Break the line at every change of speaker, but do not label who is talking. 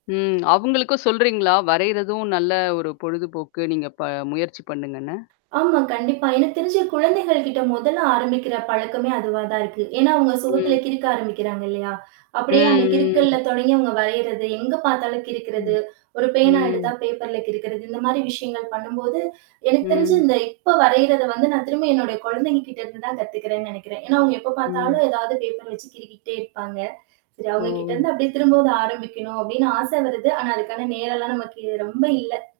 ம். அவுங்களுக்கும் சொல்றீங்களா, வரையறதும் நல்ல ஒரு பொழுதுபோக்கு நீங்க ப முயற்சி பண்ணுங்கன்னு?
ஆமாம், கண்டிப்பா. எனக்கு தெரிஞ்சு, குழந்தைகள் கிட்ட மொதல்ல ஆரம்பிக்கிற பழக்கமே அதுவா தான் இருக்கு. ஏன்னா, அவுங்க சுவத்ல
ம்.
கிறுக்க ஆரம்பிக்கிறாங்க இல்லையா? அப்படியே அந்த
ம்.
கிறுக்கல்ல
ம்.
தொடங்கி, அவங்க வரயுறது, எங்க பாத்தாலும் கிறுக்றது,
ம்.
ஒரு பேனா எடுத்தா
ம்.
பேப்பர்ல கிறுக்கறது. இந்த மாதிரி விஷயங்கள் பண்ணம்போது, எனக்கு தெரிஞ்சு,
ம்.
இந்த இப்ப வரையுறத வந்து நான் திரும்ப என்னோட கொழந்தைகள் கிட்ட இருந்து தான் கத்துகிறேன்னு நெனைக்கிறன். ஏன்னா, அவங்க எப்ப
ம்.
பாத்தாலும் ஏதாவது பேப்பர வைச்சு கிறுக்கிட்டே இருப்பாங்க. சரி, அவங்ககிட்ட இருந்து
ஓ!
அப்டியே திரும்பவும் அத ஆரம்பிக்கணும் அப்டின்னு ஆச வருது. ஆனா, அதுக்கான நேரம் எல்லாம் நமக்கு ரொம்ப இல்ல.